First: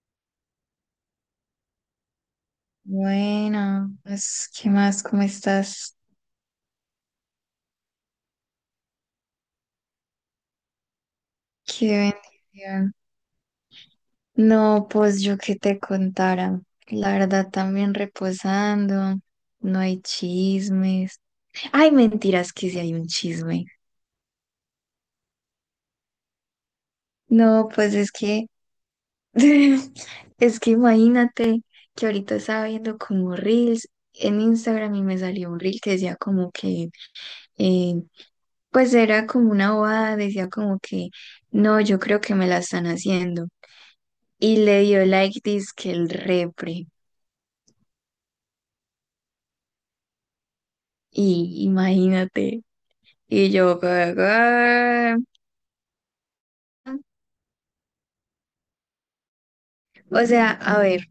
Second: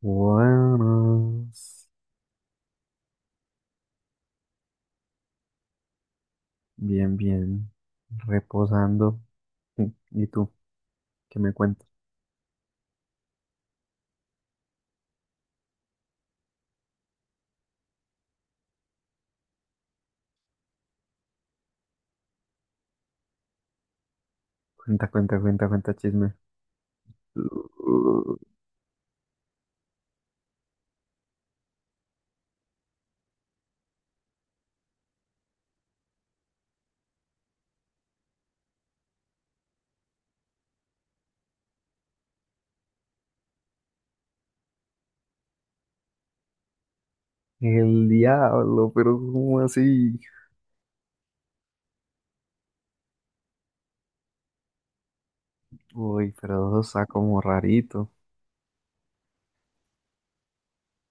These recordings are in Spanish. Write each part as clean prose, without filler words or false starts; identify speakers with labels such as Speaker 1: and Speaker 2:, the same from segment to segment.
Speaker 1: Buenas.
Speaker 2: Bueno, pues, ¿qué más? ¿Cómo estás?
Speaker 1: Bien, bien. Reposando. ¿Y tú? ¿Qué me cuentas?
Speaker 2: Qué bendición. No, pues yo que te contara. La verdad, también reposando. No hay chismes. Ay, mentiras, que si hay un chisme.
Speaker 1: Cuenta, cuenta, cuenta, cuenta chisme.
Speaker 2: No, pues es
Speaker 1: Uh,
Speaker 2: que, es que imagínate que ahorita estaba viendo como reels en Instagram y me salió un reel que decía como que, eh, pues era como una bobada, decía como que, no, yo creo que me la están haciendo. Y le dio like que el repre.
Speaker 1: El diablo, pero ¿cómo así?
Speaker 2: Y imagínate. Y yo, "Ah".
Speaker 1: Uy, pero eso está como rarito.
Speaker 2: O sea, a ver,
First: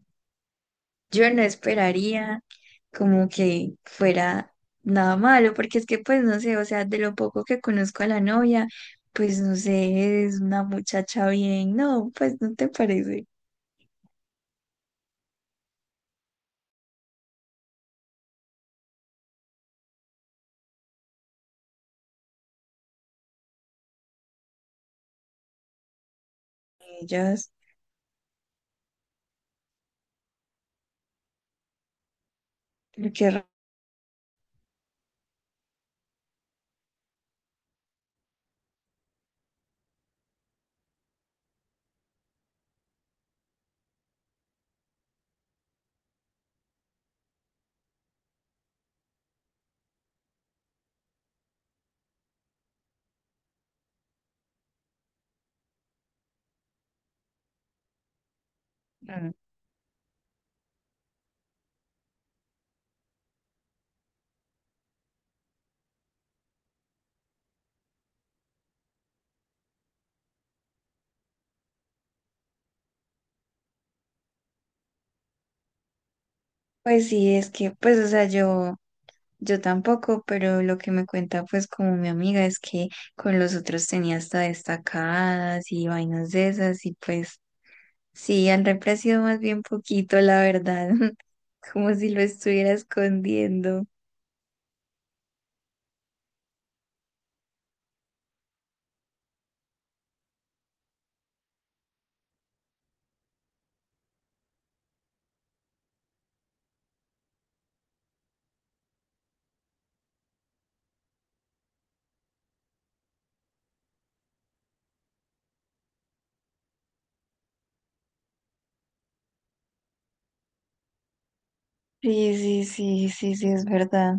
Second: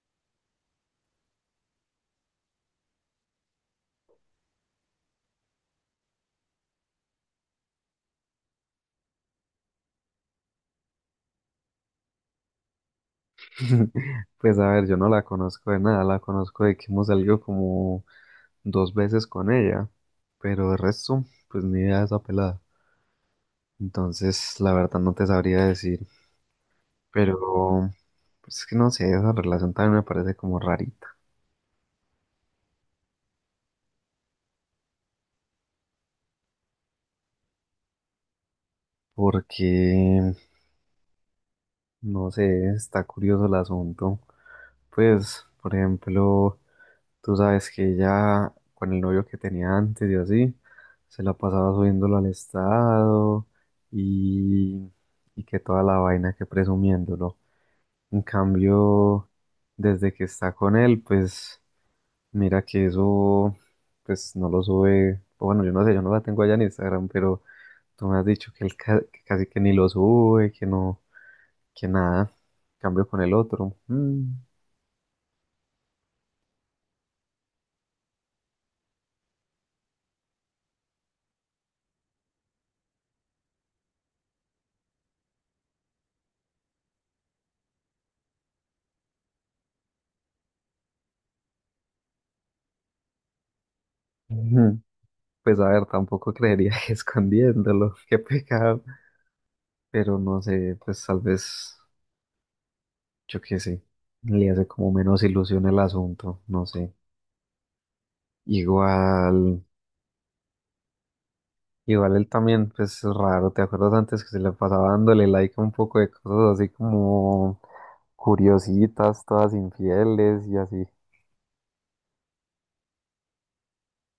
Speaker 2: yo no esperaría como que fuera nada malo, porque es que pues no sé, o sea, de lo poco que conozco a la novia, pues no sé, es una muchacha bien, no, pues no te parece.
Speaker 1: Pues a ver, yo no la conozco de nada, la conozco de que hemos salido como dos veces con ella, pero de resto, pues ni idea de esa pelada. Entonces, la verdad no te sabría decir,
Speaker 2: Ellas,
Speaker 1: pero pues es que no sé, esa relación también me parece como rarita.
Speaker 2: lo que raro.
Speaker 1: Porque no sé, está curioso el asunto. Pues, por ejemplo, tú sabes que ella, con el novio que tenía antes y así, se la pasaba subiéndolo al estado y, y que toda la vaina que presumiéndolo. En cambio, desde que está con él, pues mira que eso, pues no lo sube. O bueno, yo no sé, yo no la tengo allá en Instagram, pero tú me has dicho que que casi que ni lo sube, que no, que nada, cambio con el otro. Mm,
Speaker 2: Pues sí, es que, pues, o sea, yo. Yo tampoco, pero lo que me cuenta pues como mi amiga es que con los otros tenía hasta destacadas y vainas de esas y pues sí, han reemplazado más bien poquito, la verdad, como si lo estuviera escondiendo.
Speaker 1: ujú. Pues a ver, tampoco creería que escondiéndolo, qué pecado. Pero no sé, pues tal vez, yo qué sé, le hace como menos ilusión el asunto, no sé. Igual, igual él también, pues es raro, ¿te acuerdas antes que se le pasaba dándole like a un poco de cosas así como curiositas, todas infieles y así?
Speaker 2: Sí, sí, sí, sí, sí, es verdad.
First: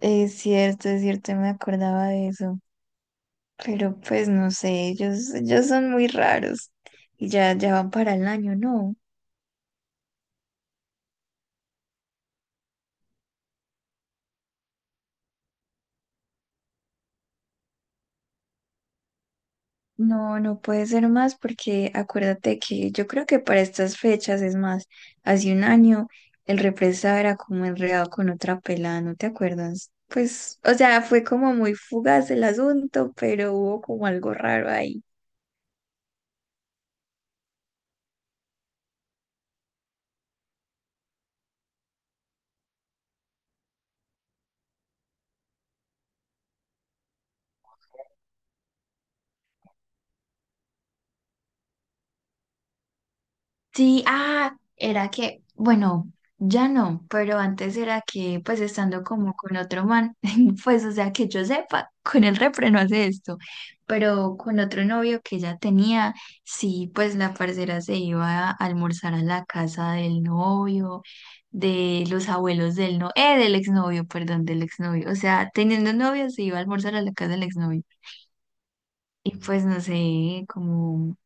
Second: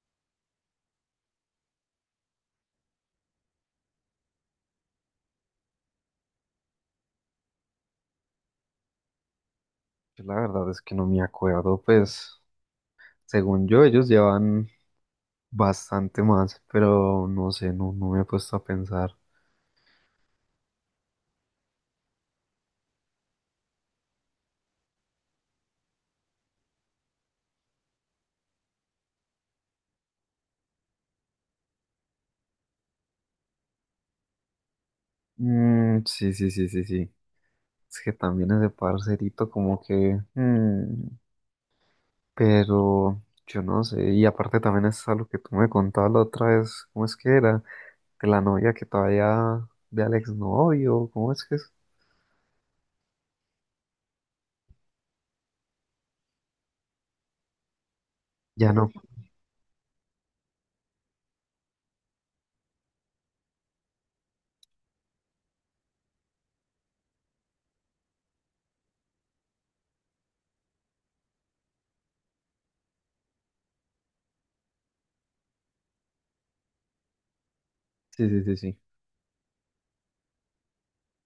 Speaker 2: Es cierto, me acordaba de eso, pero pues no sé, ellos son muy raros y ya, ya van para el año, ¿no?
Speaker 1: Yo la verdad es que no me acuerdo, pues según yo ellos llevan bastante más, pero no sé, no, no me he puesto a pensar.
Speaker 2: No, no puede ser más porque acuérdate que yo creo que para estas fechas, es más, hace un año el represado era como enredado con otra pelada, ¿no te acuerdas? Pues, o sea, fue como muy fugaz el asunto, pero hubo como algo raro ahí.
Speaker 1: Mm, sí, sí, sí, sí, sí. Es que también ese parcerito como que... pero yo no sé. Y aparte también es algo que tú me contabas la otra vez. ¿Cómo es que era? De la novia que todavía... De Alex novio. ¿Cómo es que es?
Speaker 2: Sí, ah, era que, bueno, ya no, pero antes era que, pues
Speaker 1: Ya no.
Speaker 2: estando como con otro man, pues o sea, que yo sepa, con el repre no hace esto, pero con otro novio que ella tenía, sí, pues la parcera se iba a almorzar a la casa del novio, de los abuelos del no, del exnovio, perdón, del exnovio, o sea, teniendo novio se iba a almorzar a la casa del exnovio,
Speaker 1: Sí, sí, sí, sí.
Speaker 2: y pues no sé, como,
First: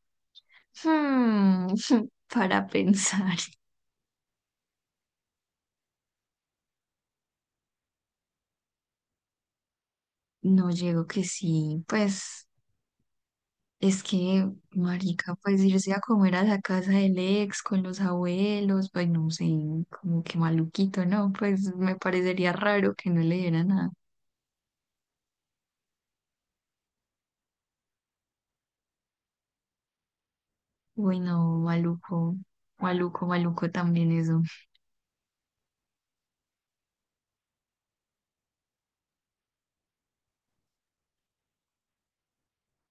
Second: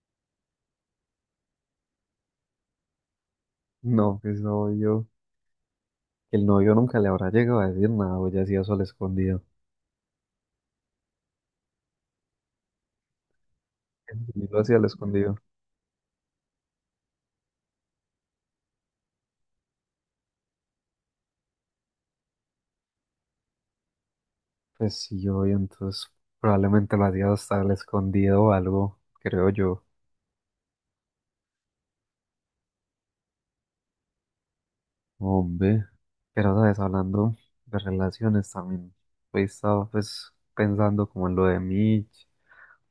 Speaker 2: hmm, para pensar.
Speaker 1: No, que es novio. El novio nunca le habrá llegado a decir nada o ya hacía eso al escondido.
Speaker 2: No, llego que sí, pues es
Speaker 1: Él
Speaker 2: que,
Speaker 1: lo hacía al
Speaker 2: marica,
Speaker 1: escondido.
Speaker 2: pues irse a comer a la casa del ex con los abuelos, pues no sé, como que maluquito, ¿no? Pues me parecería raro que no le diera nada.
Speaker 1: Pues sí, obvio, entonces probablemente lo hacía hasta el escondido o algo, creo yo.
Speaker 2: Bueno, maluco, maluco, maluco también eso.
Speaker 1: Hombre, pero, ¿sabes? Hablando de relaciones también, he estado pues pensando como en lo de Mitch,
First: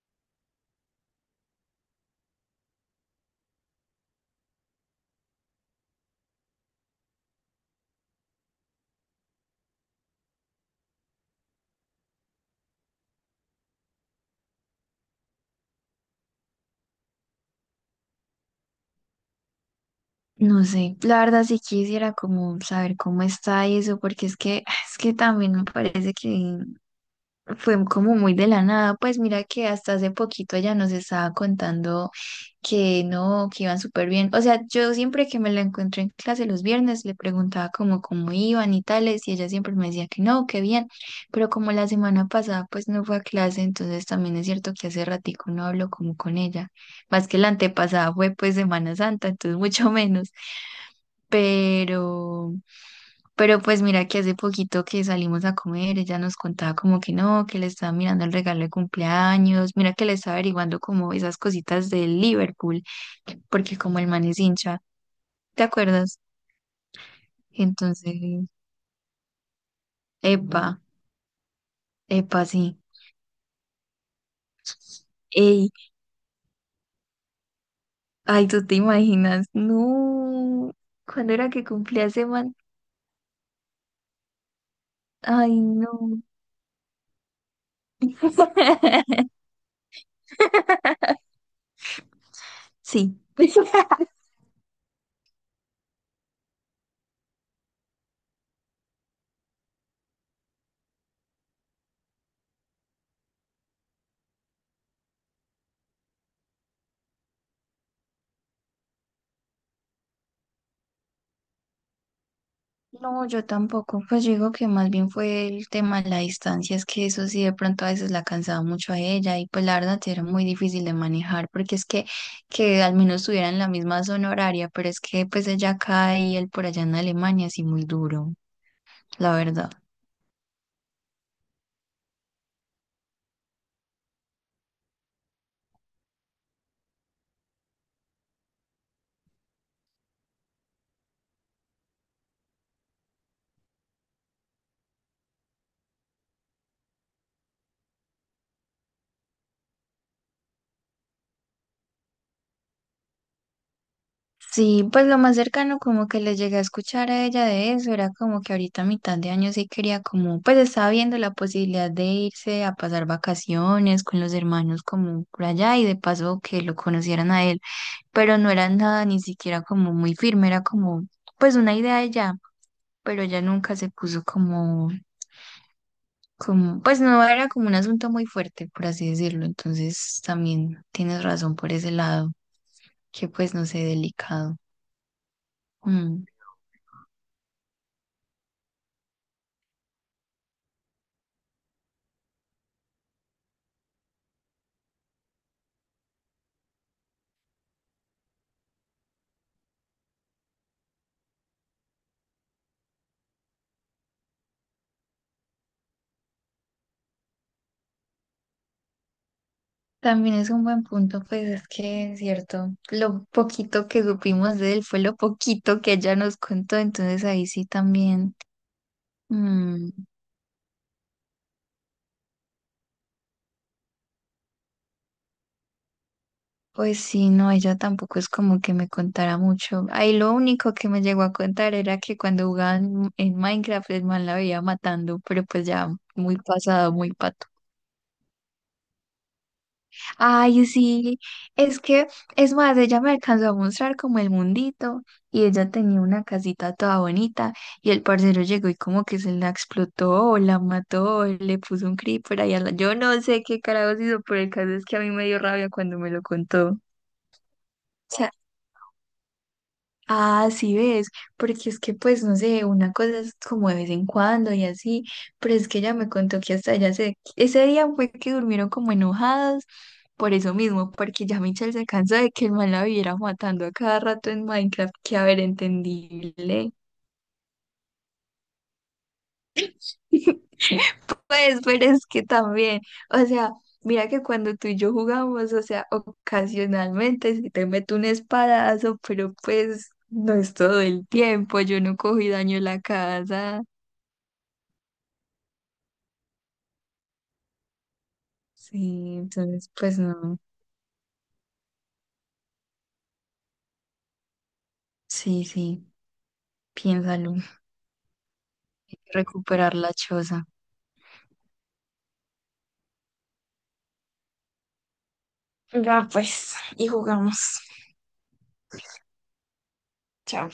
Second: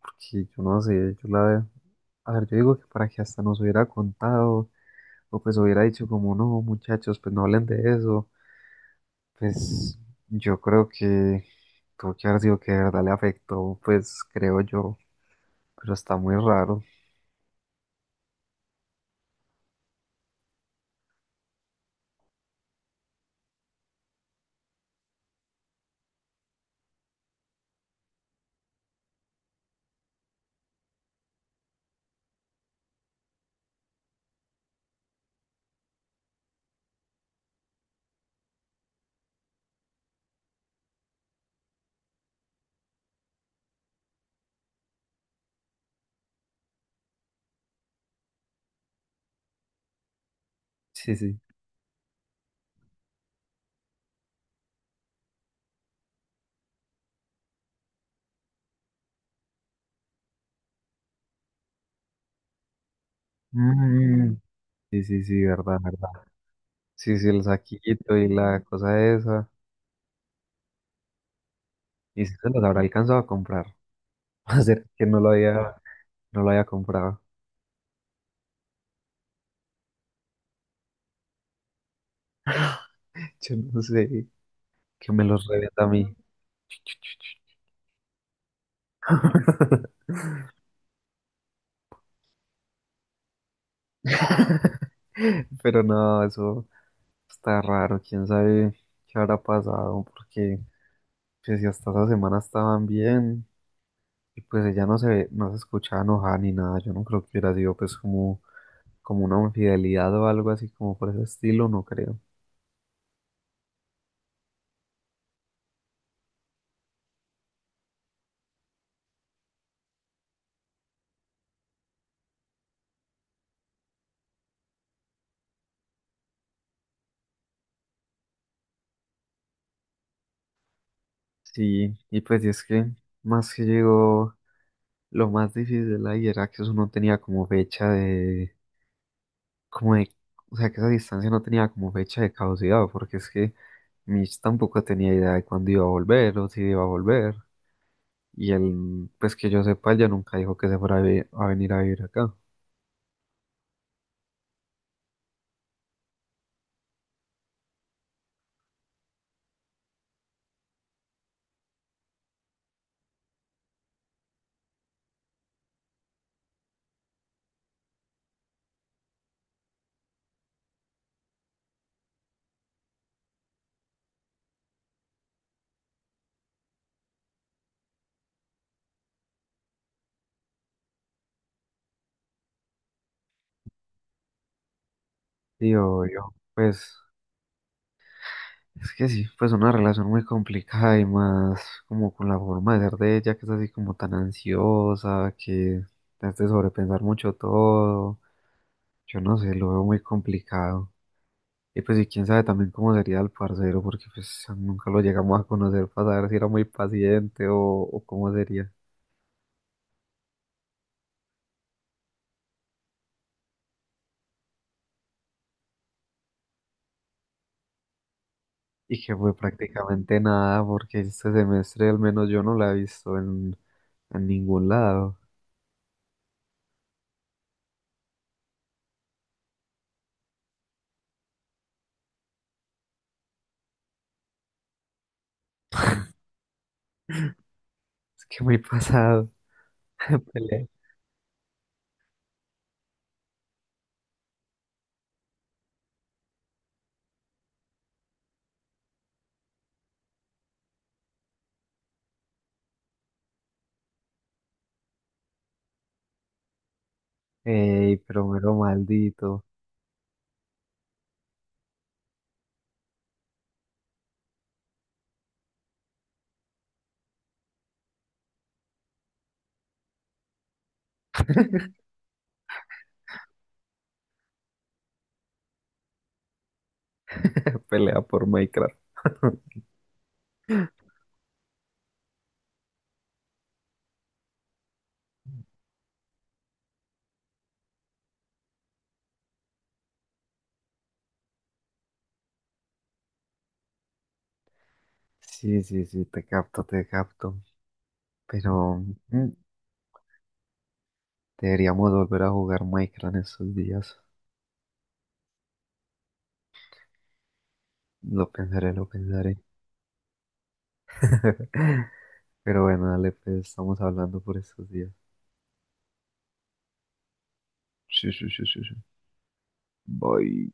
Speaker 1: porque yo no sé, yo la... veo. A ver, yo digo que para que hasta nos hubiera contado, o pues hubiera dicho como, no, muchachos, pues no hablen de eso, pues yo creo que tuvo que haber sido que de verdad le afectó, pues creo yo, pero está muy raro.
Speaker 2: No sé, la verdad sí quisiera como saber cómo está eso, porque es que, es que también me parece que fue como muy de la nada, pues mira que hasta hace poquito ella nos estaba contando que no, que iban súper bien. O sea, yo siempre que me la encuentro en clase los viernes le preguntaba como cómo iban y tales, y ella siempre me decía que no, que bien, pero como la semana pasada pues no fue a clase, entonces también es cierto que hace ratico no hablo como con ella, más que la antepasada fue pues Semana Santa, entonces mucho menos,
Speaker 1: Sí, sí.
Speaker 2: pero... Pero pues mira que hace poquito que salimos a comer, ella nos contaba como que no, que le estaba mirando el regalo de cumpleaños, mira que le estaba averiguando como esas cositas de Liverpool, porque como el man
Speaker 1: Mm,
Speaker 2: es hincha,
Speaker 1: sí, sí, sí,
Speaker 2: ¿te
Speaker 1: verdad, verdad.
Speaker 2: acuerdas?
Speaker 1: Sí, sí, el
Speaker 2: Entonces,
Speaker 1: saquito y la cosa esa.
Speaker 2: epa,
Speaker 1: Y si
Speaker 2: epa,
Speaker 1: se los
Speaker 2: sí.
Speaker 1: habrá alcanzado a comprar. Va a ser que no lo
Speaker 2: Ey,
Speaker 1: había, no lo haya comprado.
Speaker 2: ay, tú te imaginas, no, ¿cuándo era que cumplía ese man?
Speaker 1: Yo no sé, que me los
Speaker 2: Ay,
Speaker 1: revienta a mí.
Speaker 2: no. Sí.
Speaker 1: Pero no, eso está raro. Quién sabe qué habrá pasado. Porque pues, si hasta esa semana estaban bien. Y pues ella no se ve, no se escuchaba enojada ni nada. Yo no creo que hubiera sido pues como, como una infidelidad o algo así como por ese estilo, no creo.
Speaker 2: No, yo tampoco. Pues yo digo que más bien fue el tema de la distancia, es que eso sí de pronto a veces la cansaba mucho a ella y pues la verdad sí era muy difícil de manejar porque es que al menos estuviera en la misma zona horaria, pero es que pues ella acá y él por allá en Alemania, así muy duro, la verdad.
Speaker 1: Sí, y pues y es que más que llegó, lo más difícil ahí era que eso no tenía como fecha de, como de, o sea, que esa distancia no tenía como fecha de caducidad, porque es que Mitch tampoco tenía idea de cuándo iba a volver o si iba a volver, y él, pues que yo sepa, él ya nunca dijo que se fuera a a venir a vivir acá.
Speaker 2: Sí, pues lo más cercano como que le llegué a escuchar a ella de eso era como que ahorita a mitad de año sí quería como, pues estaba viendo la posibilidad de irse a pasar vacaciones con los hermanos como por allá y de paso que lo conocieran a él, pero no era nada ni siquiera como muy firme, era como pues una idea de ella, pero ella nunca se puso como, como, pues no era como un asunto muy fuerte, por así decirlo, entonces también tienes razón por ese lado, que pues no sé, delicado.
Speaker 1: Y yo,
Speaker 2: Mm.
Speaker 1: pues es que sí, pues una relación muy complicada y más como con la forma de ser de ella, que es así como tan ansiosa, que te hace sobrepensar mucho todo. Yo no sé, lo veo muy complicado. Y pues y quién sabe también cómo sería el parcero, porque pues nunca lo llegamos a conocer para saber si era muy paciente o cómo sería.
Speaker 2: También es un buen punto, pues es que es cierto, lo poquito que supimos de él fue lo poquito que ella nos contó, entonces ahí sí también.
Speaker 1: Y que fue
Speaker 2: Mm.
Speaker 1: prácticamente nada, porque este semestre al menos yo no la he visto en ningún lado.
Speaker 2: Pues sí, no, ella tampoco es como que me contara mucho. Ahí lo único que me llegó a contar era que cuando jugaban en Minecraft el man la veía matando, pero pues ya muy pasado, muy pato.
Speaker 1: Es que muy pasado.
Speaker 2: Ay,
Speaker 1: Pelea.
Speaker 2: sí, es que, es más, ella me alcanzó a mostrar como el mundito y ella tenía una casita toda bonita y el parcero llegó y como que se la explotó, o la mató, o le puso un creeper ahí a la... Yo no sé qué carajos hizo, pero el caso es que a mí me dio rabia cuando me lo contó.
Speaker 1: Ey, pero mero maldito.
Speaker 2: Ah, sí ves, porque es que pues no sé, una cosa es como de vez en cuando y así, pero es que ella me contó que hasta allá se, ese día fue que durmieron como enojados por eso mismo, porque ya Michelle se cansó de que el man la viviera matando a cada rato en Minecraft, que a ver, entendible.
Speaker 1: Pelea por Minecraft.
Speaker 2: Pues, pero es que también, o sea, mira que cuando tú y yo jugamos, o sea, ocasionalmente si te meto un espadazo, pero pues no es todo el tiempo, yo no cogí daño en la casa.
Speaker 1: Sí, sí, sí, te capto, te capto. Pero
Speaker 2: Sí, entonces pues no.
Speaker 1: deberíamos volver a jugar Minecraft en estos días.
Speaker 2: Sí, sí, piénsalo. Hay
Speaker 1: Lo pensaré, lo
Speaker 2: que
Speaker 1: pensaré.
Speaker 2: recuperar la choza.
Speaker 1: Pero bueno, dale, pues estamos hablando por estos días. Sí, sí, sí, sí, sí. Bye.